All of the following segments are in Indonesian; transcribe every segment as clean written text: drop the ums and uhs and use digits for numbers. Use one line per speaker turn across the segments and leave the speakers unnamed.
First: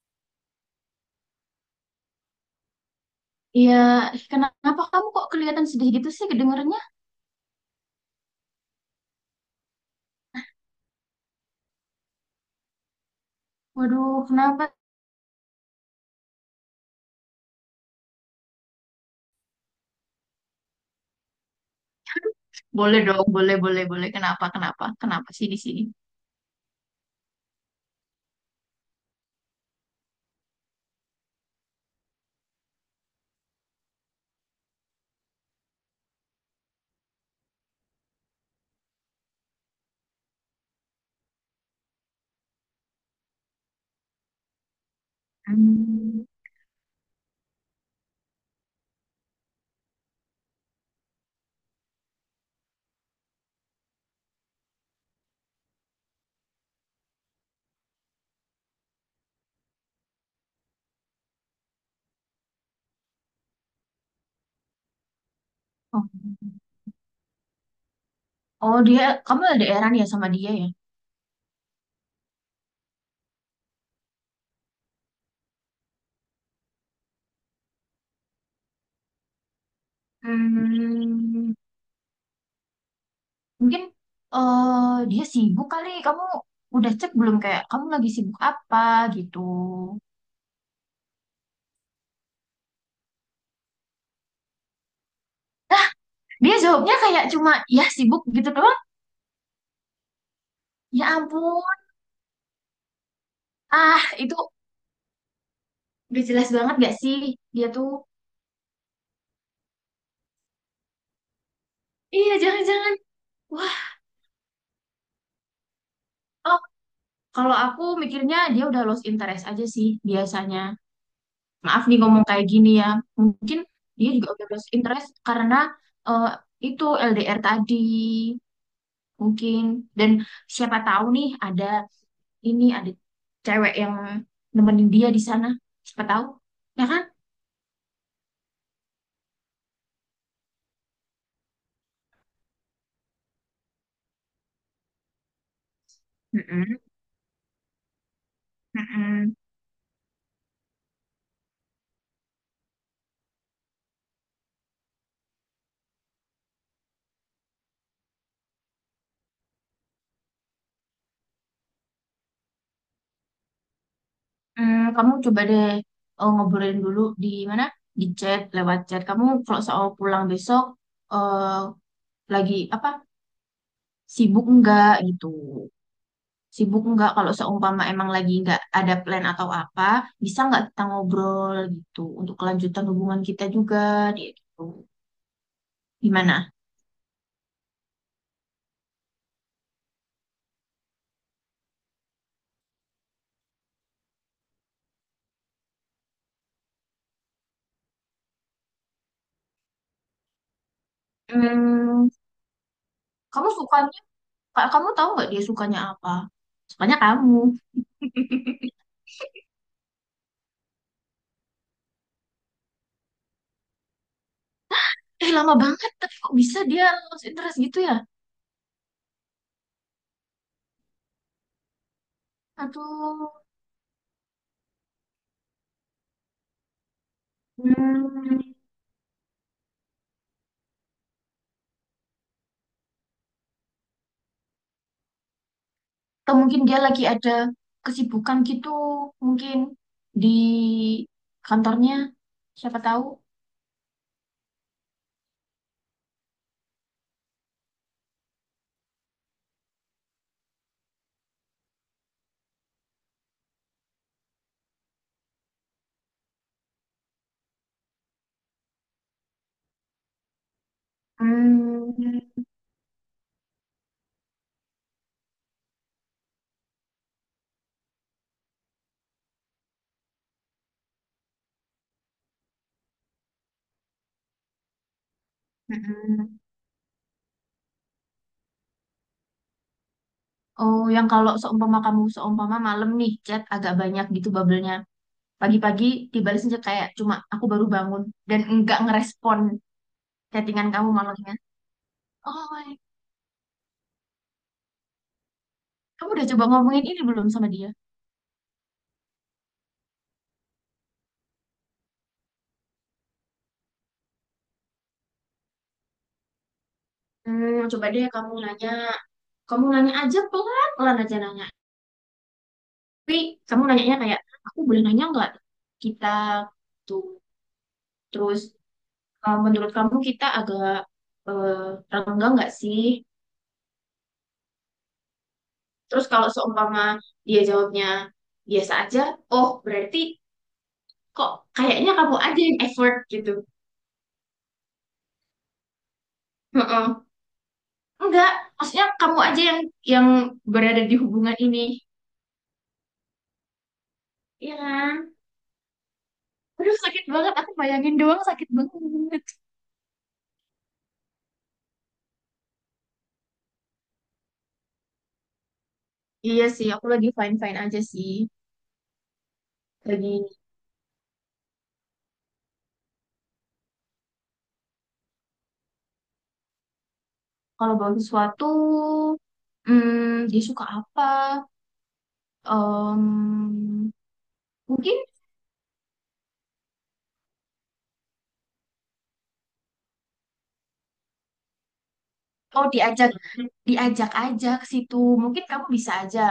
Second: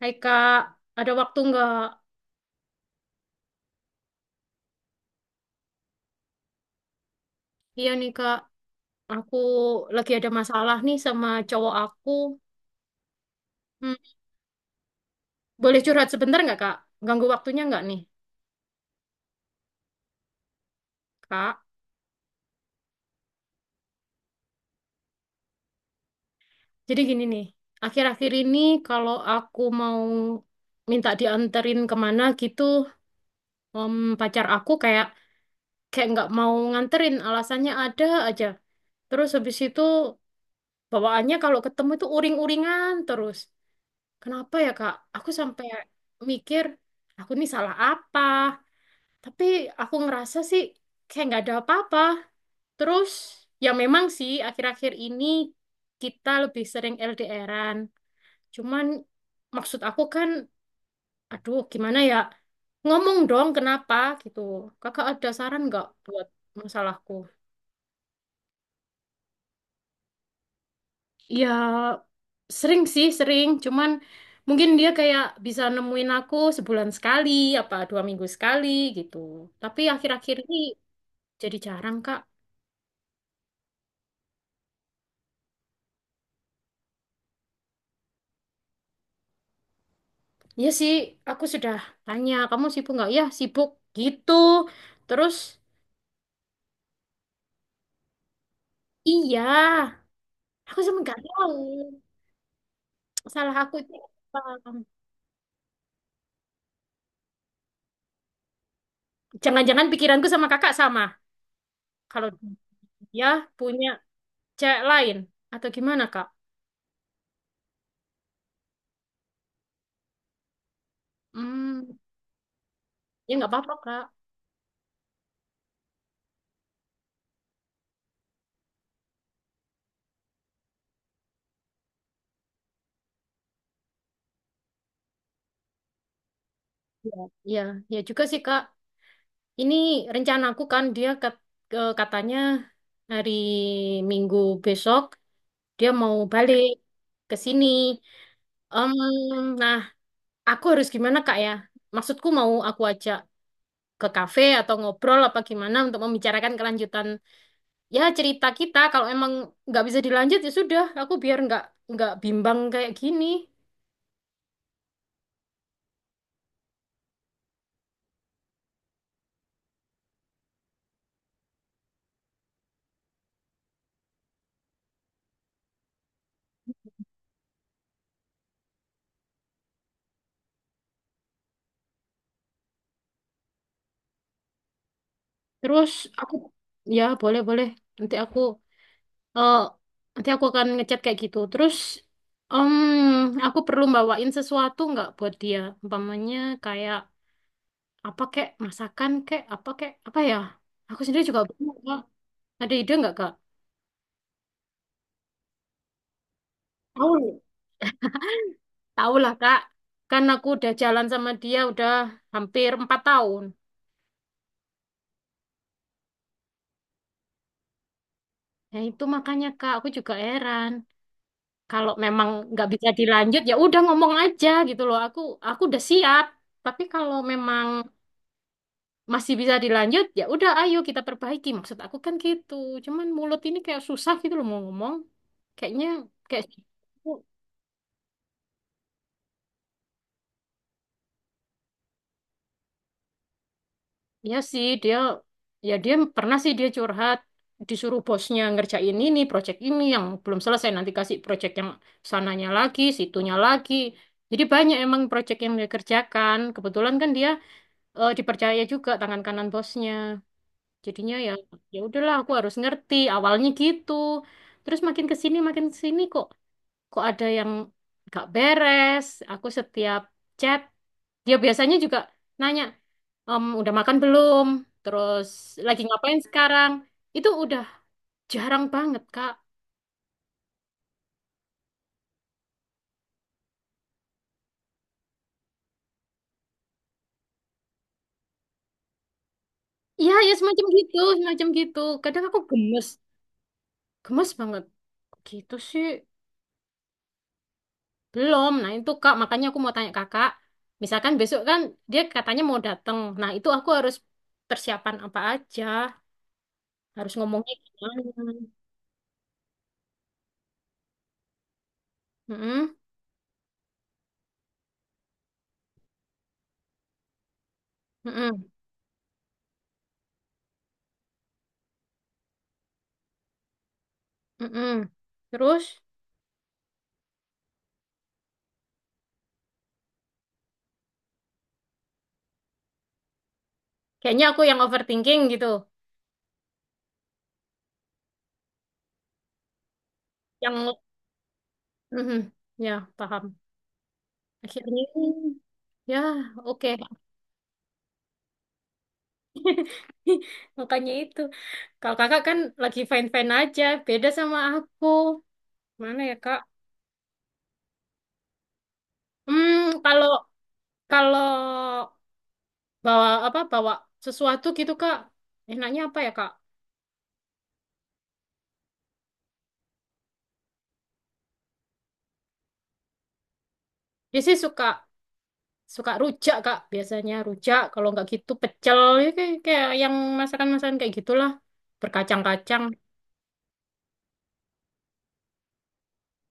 Hai Kak, ada waktu nggak?
Iya, ih, kenapa kamu kok kelihatan sedih gitu sih kedengarannya?
Iya nih Kak, aku lagi ada masalah nih sama cowok aku. Hmm,
Waduh, kenapa?
Boleh curhat sebentar nggak Kak? Ganggu waktunya nggak nih Kak?
Boleh dong, boleh, boleh, boleh. Kenapa, kenapa, kenapa sih di sini?
Jadi gini nih, akhir-akhir ini kalau aku mau minta dianterin kemana gitu, em, pacar aku kayak kayak nggak mau nganterin, alasannya ada aja. Terus habis itu bawaannya kalau ketemu itu uring-uringan terus. Kenapa ya Kak? Aku sampai
Hmm.
mikir aku nih salah apa. Tapi aku ngerasa sih kayak nggak ada apa-apa. Terus ya memang sih akhir-akhir ini kita lebih sering LDRan. Cuman maksud aku kan, aduh gimana ya? Ngomong dong kenapa gitu. Kakak ada saran nggak
Oh.
buat masalahku?
Oh, dia, kamu ada eran ya sama dia ya?
Ya sering sih sering. Cuman mungkin dia kayak bisa nemuin aku sebulan sekali, apa 2 minggu sekali gitu. Tapi akhir-akhir ini
Hmm,
jadi jarang, Kak.
mungkin dia sibuk kali. Kamu udah cek belum kayak kamu lagi sibuk apa gitu?
Iya sih, aku sudah tanya, kamu sibuk nggak? Ya, sibuk gitu. Terus,
Dia jawabnya kayak cuma ya sibuk gitu doang.
iya, aku sama
Ya
nggak tahu.
ampun.
Salah aku itu
Ah, itu
apa.
udah jelas banget gak sih dia tuh?
Jangan-jangan pikiranku sama kakak sama. Kalau
Iya, jangan-jangan.
dia punya
Wah.
cewek lain. Atau gimana, Kak?
Kalau aku mikirnya dia udah lost interest aja sih biasanya. Maaf
Hmm,
nih ngomong kayak gini ya.
ya nggak
Mungkin
apa-apa, Kak.
dia juga udah lost interest karena eh, itu LDR tadi mungkin. Dan siapa tahu nih ada cewek yang nemenin dia di sana. Siapa tahu, ya kan?
Ya, ya juga sih, Kak. Ini rencanaku kan, dia katanya hari Minggu besok, dia mau balik
Mm-mm,
ke sini. Em,
mm-mm.
nah, aku harus gimana Kak ya? Maksudku mau aku ajak ke kafe atau ngobrol apa gimana untuk membicarakan kelanjutan, ya cerita kita. Kalau emang nggak bisa dilanjut ya sudah, aku biar nggak bimbang kayak gini.
Hmm, kamu coba deh ngobrolin dulu di mana? Di chat, lewat chat. Kamu kalau soal pulang besok, eh, lagi apa? Sibuk enggak gitu. Sibuk enggak kalau seumpama emang lagi enggak ada plan atau apa, bisa enggak kita ngobrol gitu untuk kelanjutan hubungan kita juga dia gitu.
Terus aku
Gimana?
ya boleh boleh. Nanti aku eh nanti aku akan ngechat kayak gitu. Terus em aku perlu bawain sesuatu nggak buat dia? Umpamanya kayak apa kek masakan kek apa ya? Aku sendiri juga bingung, Kak.
Hmm,
Ada ide nggak Kak?
kamu sukanya, Kak, kamu tahu nggak dia sukanya apa? Sukanya kamu.
Tahu. Tahu lah Kak, kan aku udah jalan sama dia udah hampir 4 tahun.
Eh, lama banget, tapi kok bisa dia lost interest gitu ya?
Ya itu makanya Kak, aku juga heran. Kalau memang nggak bisa
Atau,
dilanjut, ya udah ngomong aja gitu loh. Aku udah siap. Tapi kalau memang
hmm,
masih bisa dilanjut, ya udah ayo kita perbaiki. Maksud aku kan gitu. Cuman mulut ini kayak susah gitu loh mau ngomong. Kayaknya kayak.
mungkin dia lagi ada kesibukan gitu, mungkin di kantornya, siapa tahu.
Iya sih, dia pernah sih dia curhat disuruh bosnya ngerjain ini, project ini yang belum selesai nanti kasih project yang sananya lagi, situnya lagi. Jadi banyak emang project yang dia kerjakan. Kebetulan kan dia dipercaya juga tangan kanan bosnya. Jadinya ya ya udahlah aku
Hmm,
harus ngerti awalnya gitu. Terus makin ke sini kok kok ada yang gak beres. Aku setiap chat, dia biasanya juga nanya, udah makan belum? Terus lagi ngapain
mm-mm.
sekarang? Itu udah jarang banget, Kak.
Oh, yang kalau seumpama kamu seumpama malam nih chat agak banyak gitu bubble-nya. Pagi-pagi dibalas aja kayak cuma aku baru bangun dan enggak ngerespon
Iya, ya semacam
chattingan kamu
gitu,
malamnya.
semacam gitu. Kadang
Oh,
aku
my.
gemes, gemes banget. Gitu sih,
Kamu udah coba ngomongin ini belum sama dia?
belum. Nah itu Kak, makanya aku mau tanya Kakak. Misalkan besok kan dia katanya mau datang. Nah itu aku harus persiapan apa aja, harus ngomongnya
Hmm, coba
gimana.
deh kamu nanya. Kamu nanya aja pelan-pelan aja nanya.
Mm-mm,
Tapi kamu nanyanya kayak, aku boleh nanya nggak? Kita tuh. Terus,
mm-mm.
menurut kamu kita agak eh, renggang nggak sih?
Mm-mm. Terus
Terus kalau seumpama dia jawabnya biasa aja, oh berarti kok kayaknya kamu aja yang effort gitu.
kayaknya aku yang overthinking gitu.
Heeh. Enggak, maksudnya kamu aja yang yang
Yang
berada di hubungan ini.
Mhm. Ya, paham.
Iya
Akhirnya
kan?
ya oke.
Aduh sakit banget, aku bayangin doang sakit banget.
Makanya itu. Kalau kakak kan lagi fine-fine aja, beda sama aku. Mana ya, Kak?
Iya sih, aku lagi fine-fine aja sih.
Hmm, kalau
Lagi
kalau bawa sesuatu gitu, Kak. Enaknya apa ya, Kak?
kalau bawa sesuatu, hmm, dia suka apa? Em,
Dia sih suka
mungkin
suka rujak, Kak. Biasanya rujak, kalau nggak gitu pecel. Ya, kayak yang masakan-masakan kayak gitulah. Berkacang-kacang.
mau diajak diajak aja ke situ. Mungkin kamu bisa aja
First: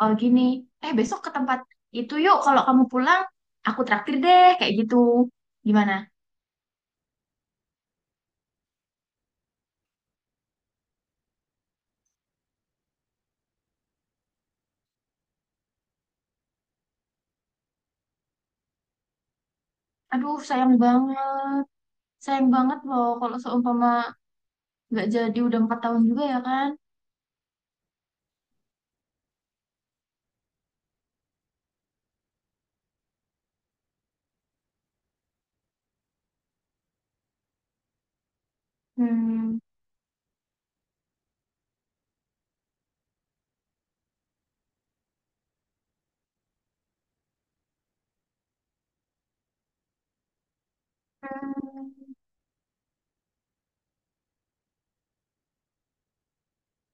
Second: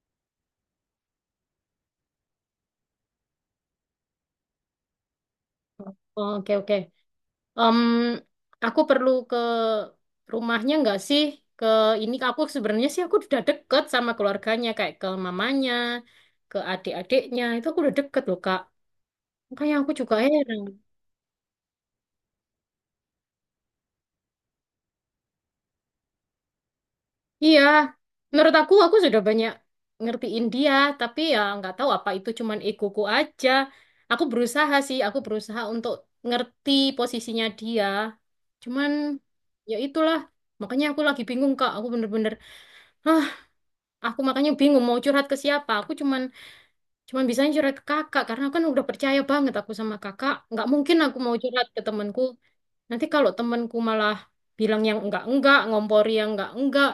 oh gini, eh besok ke tempat itu yuk kalau kamu pulang aku traktir deh kayak gitu. Gimana?
Oh, oke, oke. Em, aku perlu ke rumahnya nggak sih? Ke ini aku sebenarnya sih aku udah deket sama keluarganya kayak ke mamanya, ke adik-adiknya. Itu aku udah deket loh, Kak. Makanya aku juga
Aduh,
heran.
sayang banget. Sayang banget loh kalau seumpama nggak jadi udah 4 tahun juga ya kan?
Iya, menurut aku sudah banyak ngertiin dia, tapi ya nggak tahu apa itu cuman egoku aja. Aku berusaha sih, aku berusaha untuk ngerti posisinya dia. Cuman
Hmm.
ya itulah, makanya aku lagi bingung, Kak. Aku bener-bener, hah, aku makanya bingung mau curhat ke siapa. Aku cuman cuman bisa curhat ke kakak karena kan udah percaya banget aku sama kakak. Nggak mungkin aku mau curhat ke
Hmm.
temanku. Nanti kalau temanku malah bilang yang enggak-enggak, ngompori yang enggak-enggak,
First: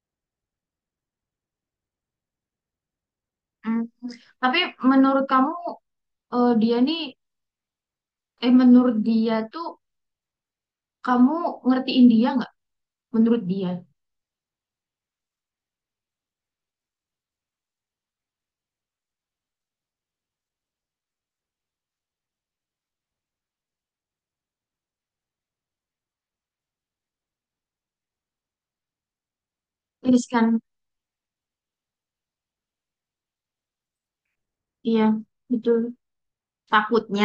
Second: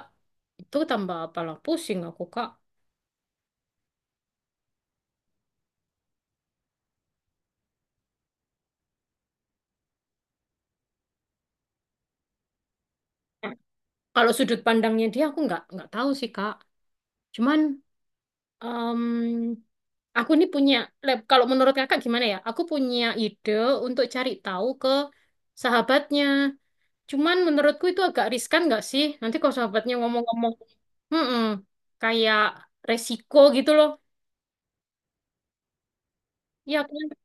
itu tambah apalah pusing aku, Kak.
Hmm. Tapi menurut kamu dia nih menurut dia tuh kamu ngertiin dia nggak? Menurut
Nah,
dia.
kalau sudut pandangnya dia aku nggak tahu sih, Kak. Cuman em, aku ini punya kalau menurut kakak gimana ya? Aku punya ide untuk cari tahu ke sahabatnya. Cuman menurutku itu agak riskan nggak sih? Nanti kalau sahabatnya
Terus kan
ngomong-ngomong, "Mm-mm, kayak resiko gitu loh.
iya, betul.
Ya kan?
Takutnya,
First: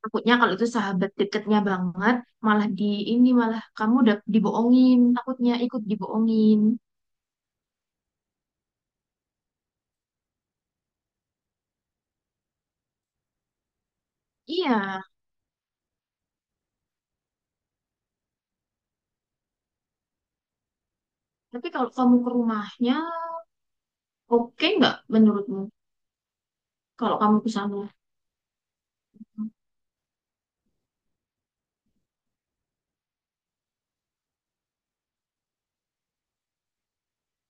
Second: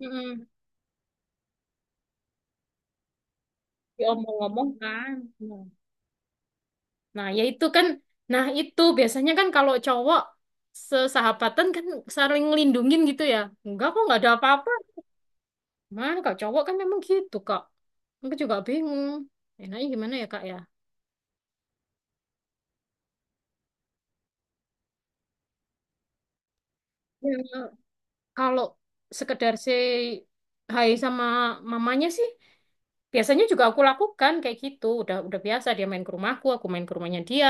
takutnya kalau itu sahabat deketnya banget, malah di ini malah kamu udah
Diomong-omong
dibohongin,
kan.
takutnya
Nah,
ikut dibohongin.
nah, ya itu kan. Nah, itu biasanya kan kalau cowok sesahabatan kan saling ngelindungin gitu ya. Enggak kok, nggak ada apa-apa.
Iya,
Mana kalau cowok kan memang gitu, Kak. Aku juga bingung. Enaknya gimana ya, Kak ya?
tapi kalau kamu ke rumahnya, oke nggak menurutmu? Kalau
Ya.
kamu ke sana,
Kalau sekedar say hai sama mamanya sih, biasanya juga aku lakukan kayak gitu. Udah biasa dia main ke rumahku, aku main ke rumahnya dia.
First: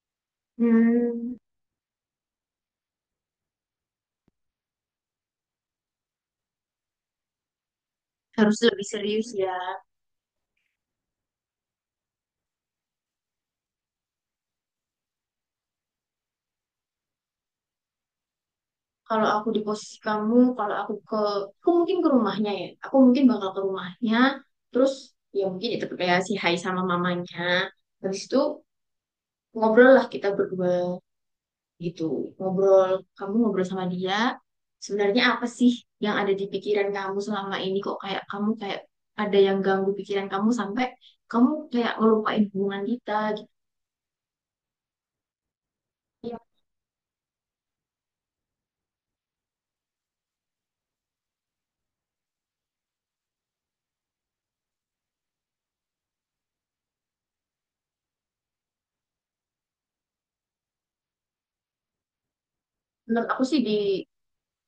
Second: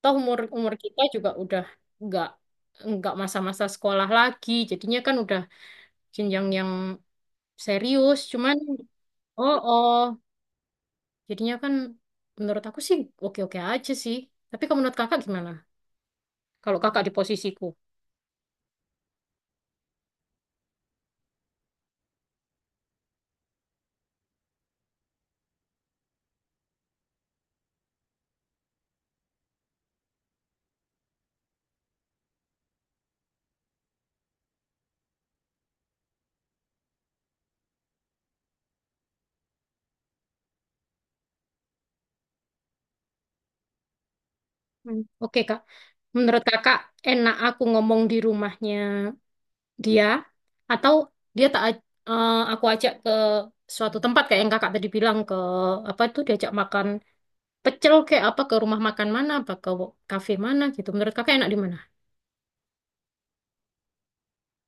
Toh umur umur kita juga
hmm,
udah nggak nggak masa-masa sekolah lagi. Jadinya kan udah jenjang yang serius. Cuman
harus lebih serius ya.
oh oh, jadinya kan menurut aku sih oke-oke aja sih. Tapi kalau menurut kakak gimana? Kalau kakak di posisiku.
Kalau aku di posisi kamu, aku mungkin ke rumahnya ya. Aku mungkin bakal ke rumahnya, terus ya mungkin itu kayak si Hai sama mamanya. Habis itu ngobrol lah kita berdua. Gitu ngobrol, kamu ngobrol sama dia sebenarnya apa sih yang ada di pikiran kamu selama ini, kok kayak kamu kayak ada yang ganggu pikiran kamu sampai kamu kayak ngelupain hubungan kita gitu.
Hmm. Oke Kak.
Ya,
Menurut kakak, enak aku ngomong di rumahnya dia atau dia tak aj- eh, aku ajak ke suatu tempat kayak yang kakak tadi bilang, ke apa itu diajak makan pecel kayak apa ke rumah makan mana apa ke kafe mana gitu, menurut kakak enak di mana?
menurut aku sih di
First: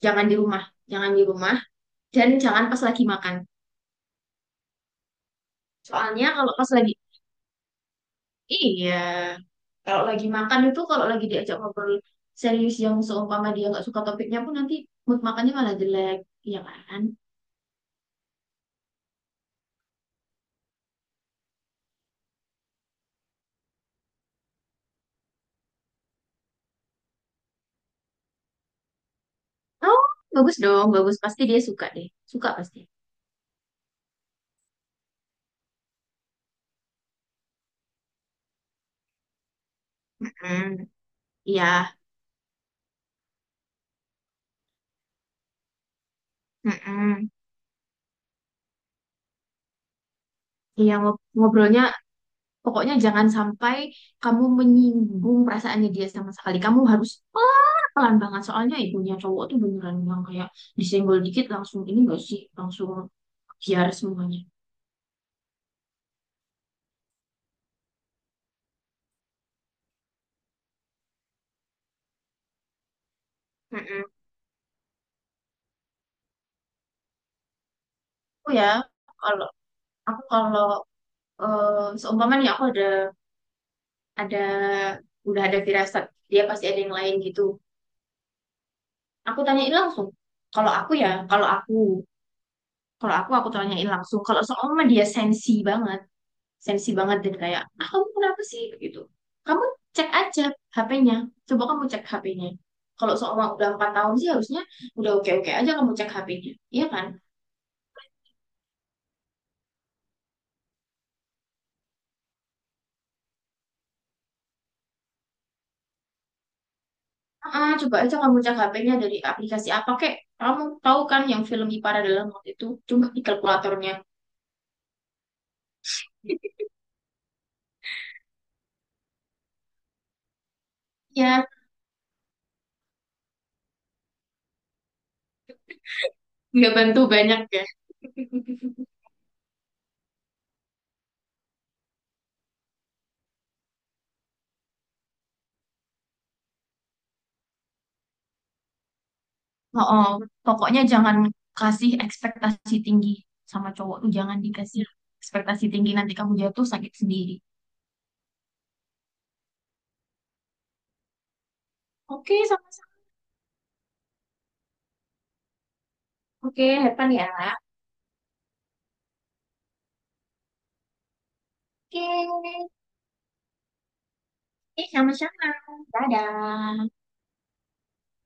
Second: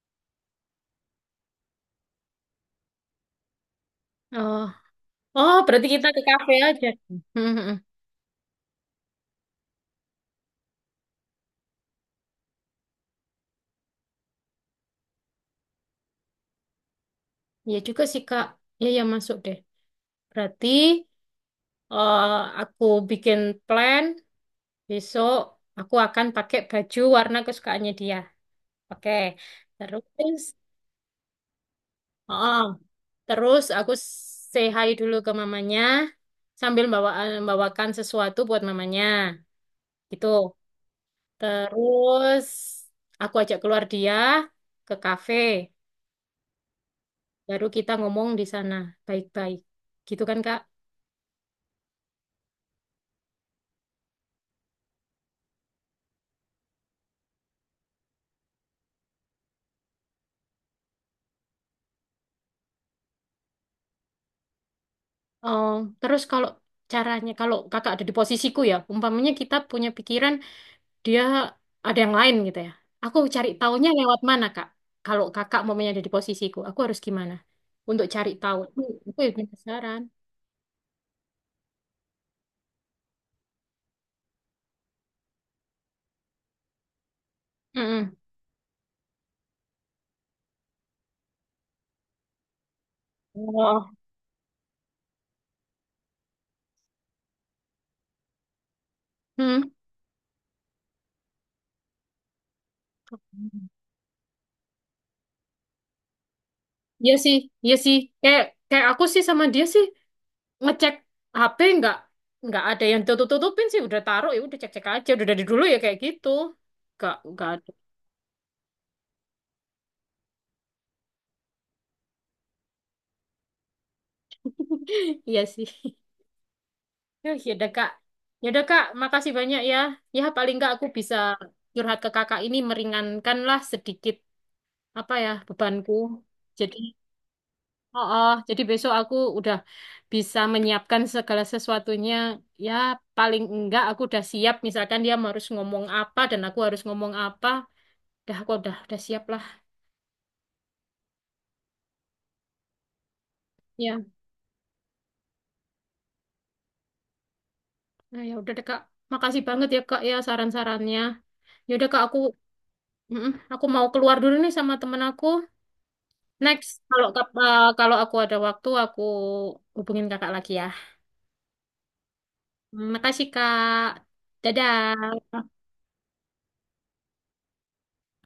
jangan di rumah jangan di rumah dan jangan pas lagi makan.
Oh, oh, berarti kita ke
Soalnya kalau
kafe
pas
aja.
lagi,
Hmm, hmm, hmm.
iya, kalau lagi makan itu kalau lagi diajak ngobrol serius yang seumpama dia nggak suka topiknya pun nanti mood makannya malah jelek, iya kan?
Ya juga sih Kak, ya ya masuk deh. Berarti, eh, aku bikin plan besok. Aku akan pakai baju warna kesukaannya dia. Oke.
Oh,
Terus,
bagus dong, bagus. Pasti dia suka deh. Suka
oh,
pasti.
terus aku say hi dulu ke mamanya sambil bawakan sesuatu buat mamanya gitu.
Hmm, iya.
Terus aku ajak keluar dia ke kafe,
Mm-mm.
baru kita ngomong di sana baik-baik. Gitu kan Kak?
Iya, ngobrolnya pokoknya jangan sampai kamu menyinggung perasaannya dia sama sekali. Kamu harus pelan-pelan banget. Soalnya ibunya cowok tuh beneran yang kayak disenggol dikit langsung ini gak sih? Langsung biar semuanya.
Oh, terus kalau caranya kalau Kakak ada di posisiku ya, umpamanya kita punya pikiran dia ada yang lain gitu ya. Aku cari taunya
Mm-mm.
lewat mana Kak? Kalau Kakak umpamanya ada di posisiku, aku harus gimana? Untuk cari
Aku
tahu.
ya,
Aku
kalau
penasaran.
aku kalau seumpamanya aku ada udah ada firasat dia pasti ada yang lain gitu.
Mm-mm.
Aku tanyain langsung. Kalau aku ya, kalau aku aku tanyain
Oh.
langsung. Kalau seumpama dia sensi banget dan kayak, ah kamu kenapa sih gitu. Kamu
Hmm.
cek aja HP-nya. Coba kamu cek HP-nya. Kalau seumpama udah 4 tahun sih harusnya udah oke-oke aja kamu cek HP-nya. Iya kan?
Iya sih, iya sih. Kayak kayak aku sih sama dia sih ngecek HP nggak ada yang tutup-tutupin sih. Udah taruh ya, udah cek-cek aja. Udah dari dulu ya kayak gitu. Nggak ada.
Ah, coba aja kamu cek HP-nya dari aplikasi apa kek. Kamu tahu kan yang film Ipara dalam waktu itu cuma di kalkulatornya.
Iya sih. Yuh, ya udah Kak. Ya udah Kak, makasih banyak ya. Ya paling nggak aku bisa
Ya,
curhat ke Kakak ini meringankan lah sedikit apa ya bebanku.
nggak
Jadi,
bantu banyak ya.
oh, oh, jadi besok aku udah bisa menyiapkan segala sesuatunya. Ya, paling enggak aku udah siap. Misalkan dia harus ngomong apa dan aku harus ngomong apa. Dah, aku udah siap lah.
Oh, pokoknya jangan kasih ekspektasi tinggi sama cowok
Ya,
tuh jangan dikasih ekspektasi tinggi nanti kamu jatuh sakit sendiri.
nah, ya udah deh Kak. Makasih banget ya Kak ya saran-sarannya. Ya udah Kak, aku
Oke, sama-sama.
mm, aku mau keluar dulu nih sama temen aku. Next,
Oke,
kalau
Hepan
kap-
ya.
eh, kalau aku ada waktu aku hubungin Kakak lagi ya.
Oke,
Makasih Kak.
eh
Dadah.
sama-sama. Dadah.